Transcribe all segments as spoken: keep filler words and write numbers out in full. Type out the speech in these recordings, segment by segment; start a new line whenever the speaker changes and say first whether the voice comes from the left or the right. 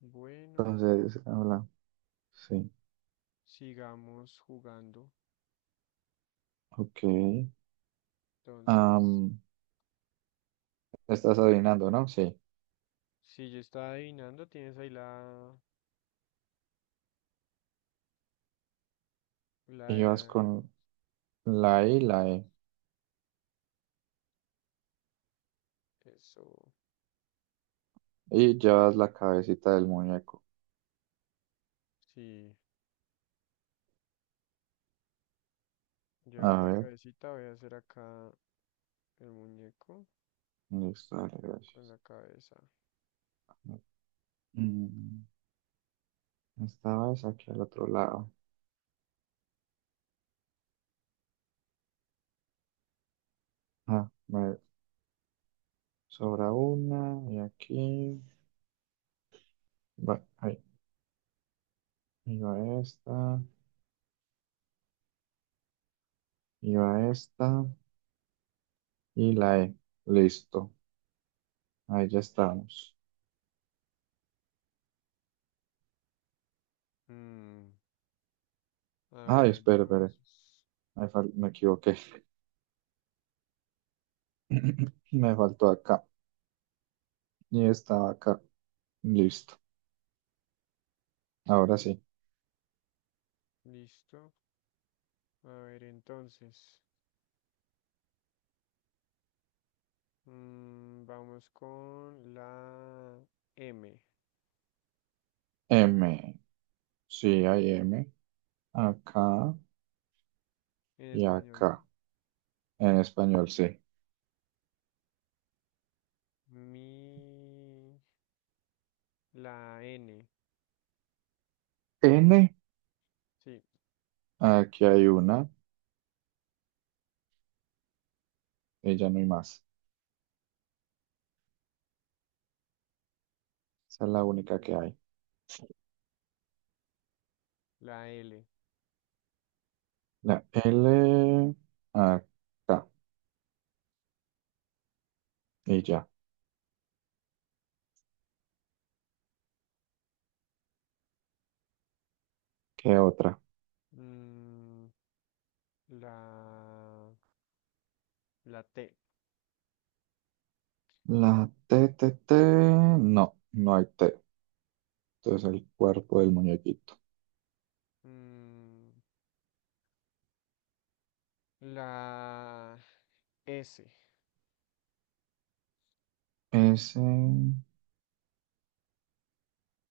left: Bueno,
right: Entonces, habla. Sí,
left: sigamos jugando.
right: ok.
left: Entonces,
right: Am, estás adivinando, ¿no? Sí.
left: si yo estaba adivinando, tienes ahí la,
right: Y vas
left: la,
right: con
left: la
right: la I, la
left: palabra.
right: E.
left: Eso,
right: Y llevas la cabecita del muñeco.
left: sí, ya
right: A
left: la
right: ver,
left: cabecita. Voy a hacer acá el muñeco
right: listo, dale,
left: con
right: gracias.
left: la cabeza.
right: Mm, esta aquí al otro lado. Ah, me sobra una. Y aquí. Va, ahí. Y va esta. Y va esta. Y la E. Listo. Ahí ya estamos.
left: Mm, a
right: Ay,
left: ver,
right: espera, espera.
left: entonces.
right: Ahí fal- me equivoqué. Me faltó acá. Y estaba acá. Listo. Ahora sí.
left: Listo. A ver, entonces. Mm, vamos con la M
right: M. Sí, hay M. Acá
left: en
right: y
left: español, ¿no?
right: acá. En español, sí.
left: Mi, la N.
right: N.
left: Sí.
right: Aquí hay una. Y ya no hay más. Esa es la única que hay.
left: La L.
right: La L. Acá. Y ya. ¿Qué otra?
left: Mm, la, la T.
right: La T, T, T. No, no hay T. Entonces el cuerpo del muñequito.
left: Mm, la S.
right: S.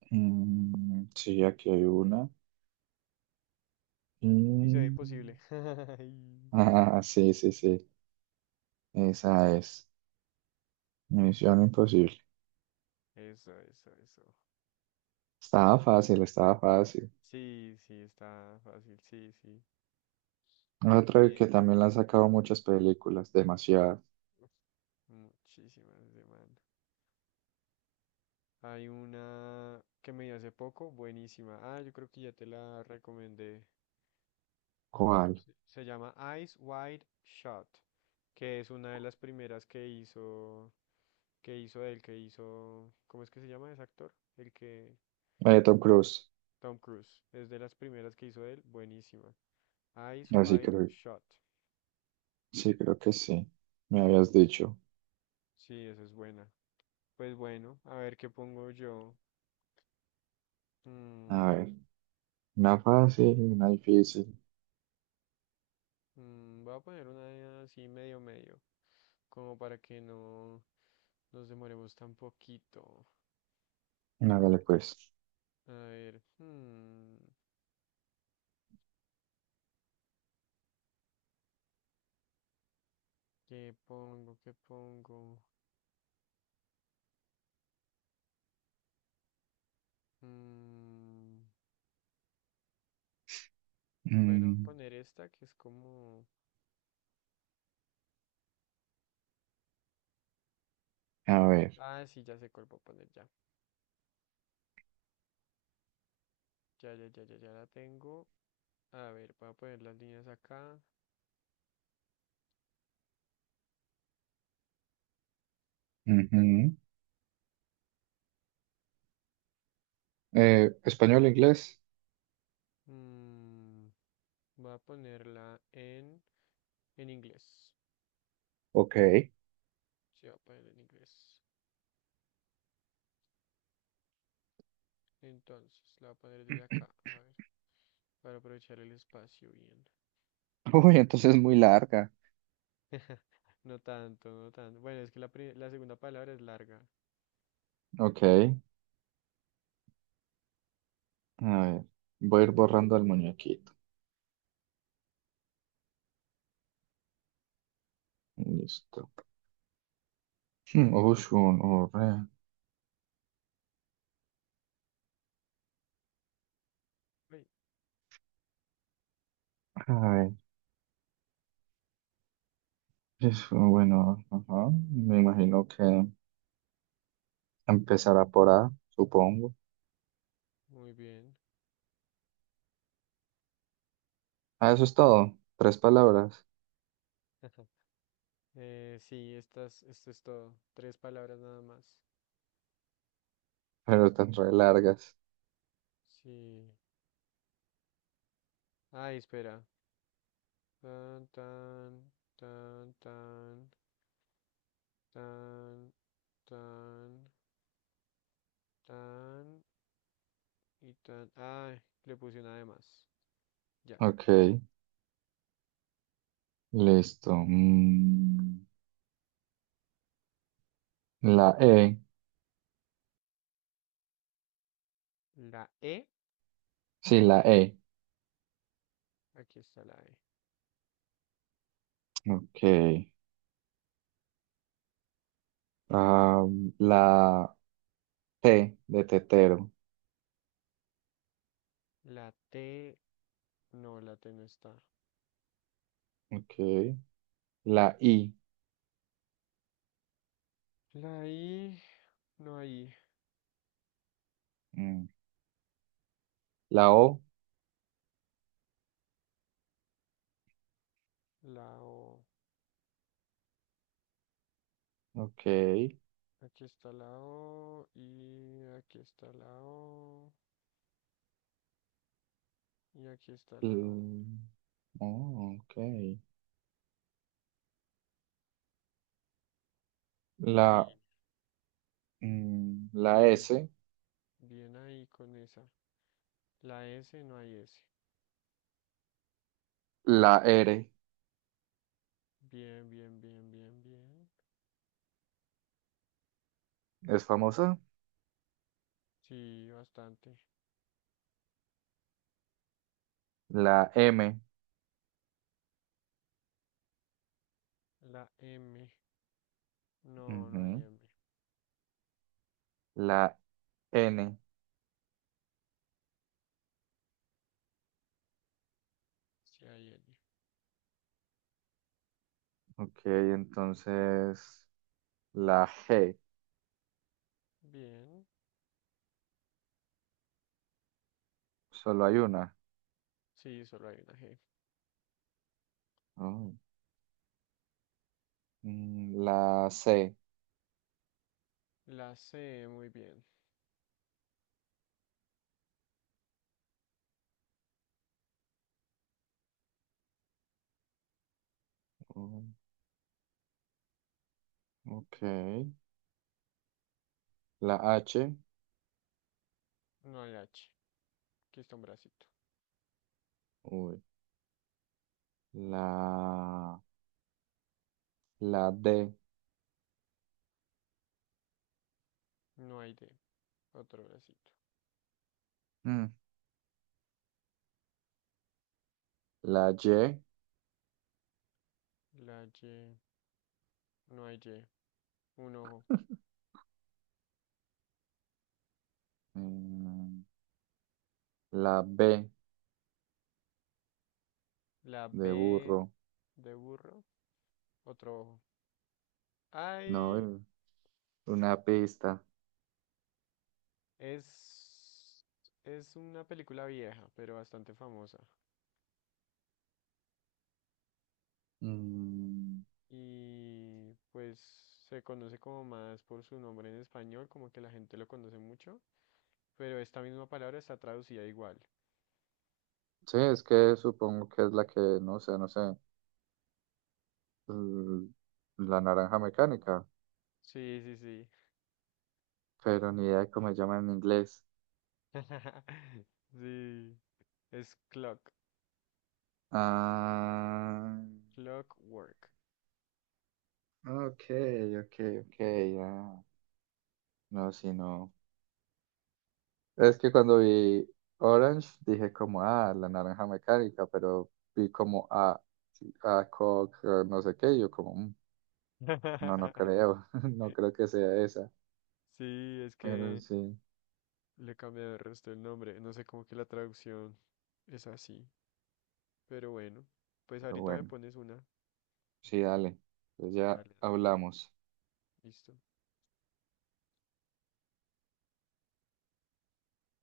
right: mm, Sí, aquí hay una.
left: ¡Misión
right: Y...
left: imposible! Ay,
right: Ah, sí, sí, sí. Esa es. Misión Imposible.
left: eso, eso, eso.
right: Estaba fácil, estaba fácil.
left: Sí, sí, está fácil. Sí, sí.
right: Otra que
left: Bien.
right: también la han sacado muchas películas, demasiado.
left: Muchísimas demandas. Hay una que me di hace poco, buenísima. Ah, yo creo que ya te la recomendé.
right: ¿Cuál?
left: Se se llama Eyes Wide Shut, que es una de las primeras que hizo que hizo él, que hizo, ¿cómo es que se llama ese actor? El que,
right: Eh, Tom Cruise.
left: Tom Cruise, es de las primeras que hizo él, buenísima. Eyes
right: Así
left: Wide
right: creo,
left: Shot,
right: sí, creo que sí. Me habías dicho.
left: sí, esa es buena. Pues bueno, a ver qué pongo yo.
right: A
left: Mm,
right: ver, una fácil, una difícil.
left: mm, Voy a poner una así medio medio, como para que no nos demoremos tan poquito.
right: Hágale pues.
left: A ver, mm, ¿qué pongo? ¿Qué pongo? Mm, bueno, voy a
right: Mm,
left: poner esta que es como...
right: a ver.
left: Ah, sí, ya sé cuál voy a poner ya. Ya, ya, ya, ya, ya la tengo. A ver, voy a poner las líneas acá.
right: Ujú. Eh, ¿español, inglés?
left: Mm, voy a ponerla en, en inglés.
right: Ok.
left: Sí, voy a poner en inglés. Entonces, la voy a poner desde acá. A ver, para aprovechar el espacio bien.
right: Uy, entonces es muy larga.
left: No tanto, no tanto. Bueno, es que la, pri- la segunda palabra es larga.
right: Ok. A ver. Voy a ir borrando al muñequito. Listo. Hmm, Ocean o Red.
left: Ay,
right: A ver, es bueno, ajá. Me imagino que empezará por A, supongo.
left: muy bien.
right: Ah, eso es todo. Tres palabras,
left: Eh, sí, estas, esto es todo. Tres palabras nada más.
right: pero tan re largas.
left: Sí. Ay, espera. Tan, tan, tan, tan, tan. Tan, tan y tan. Ah, le puse una de más. Ya.
right: Ok, listo. Mm, la E.
left: La E.
right: Sí, la E.
left: Aquí está la E.
right: Ok. Ah, la T de tetero.
left: La T. No, la T no está.
right: Ok. La I.
left: La I. No hay.
right: Mm, la O.
left: La O.
right: Ok.
left: Aquí está la O. Y aquí está la O. Y aquí está la O.
right: L- oh, ok. La
left: Sí,
right: mm, la
left: bien.
right: S,
left: Bien ahí con esa. La S, no hay S.
right: la R
left: Bien, bien, bien, bien, bien.
right: es famosa,
left: Sí, bastante.
right: la M,
left: La M. No, no hay
right: ujú,
left: M.
right: la N,
left: Sí, hay L.
right: ok, entonces la G,
left: Bien.
right: solo hay una.
left: Sí, solo hay una G.
right: Oh, mm, la C,
left: La C, muy bien.
right: oh, ok, la H,
left: No hay H. Aquí está un bracito.
right: uy, la, la D,
left: No hay D. Otro bracito.
right: mm, la Y,
left: La Y. No hay Y. Un ojo.
right: mm, la B
left: La
right: de
left: B
right: burro,
left: de burro. Otro ojo. Ay,
right: no, una pista.
left: es, es una película vieja, pero bastante famosa.
right: Mm,
left: Y pues se conoce como más por su nombre en español, como que la gente lo conoce mucho. Pero esta misma palabra está traducida igual.
right: sí, es que supongo que es la que, no sé, no sé, l- la naranja mecánica,
left: Sí, sí, sí.
right: pero ni idea de cómo se llama en inglés.
left: Sí, es clock,
right: Ah,
left: clockwork.
right: ok, ok, ok, ya. No, sí, no. Es que cuando vi Orange dije como, ah, la naranja mecánica, pero vi como, ah, sí, ah, Coke, ah, no sé qué, y yo como, "Mm, no, no creo, no creo que sea esa,
left: Sí, es
right: pero
left: que
right: sí,
left: le cambié el resto del nombre. No sé cómo que la traducción es así, pero bueno, pues
right: pero
left: ahorita me
right: bueno,
left: pones una.
right: sí, dale, pues ya
left: Dale, dale.
right: hablamos.
left: Listo.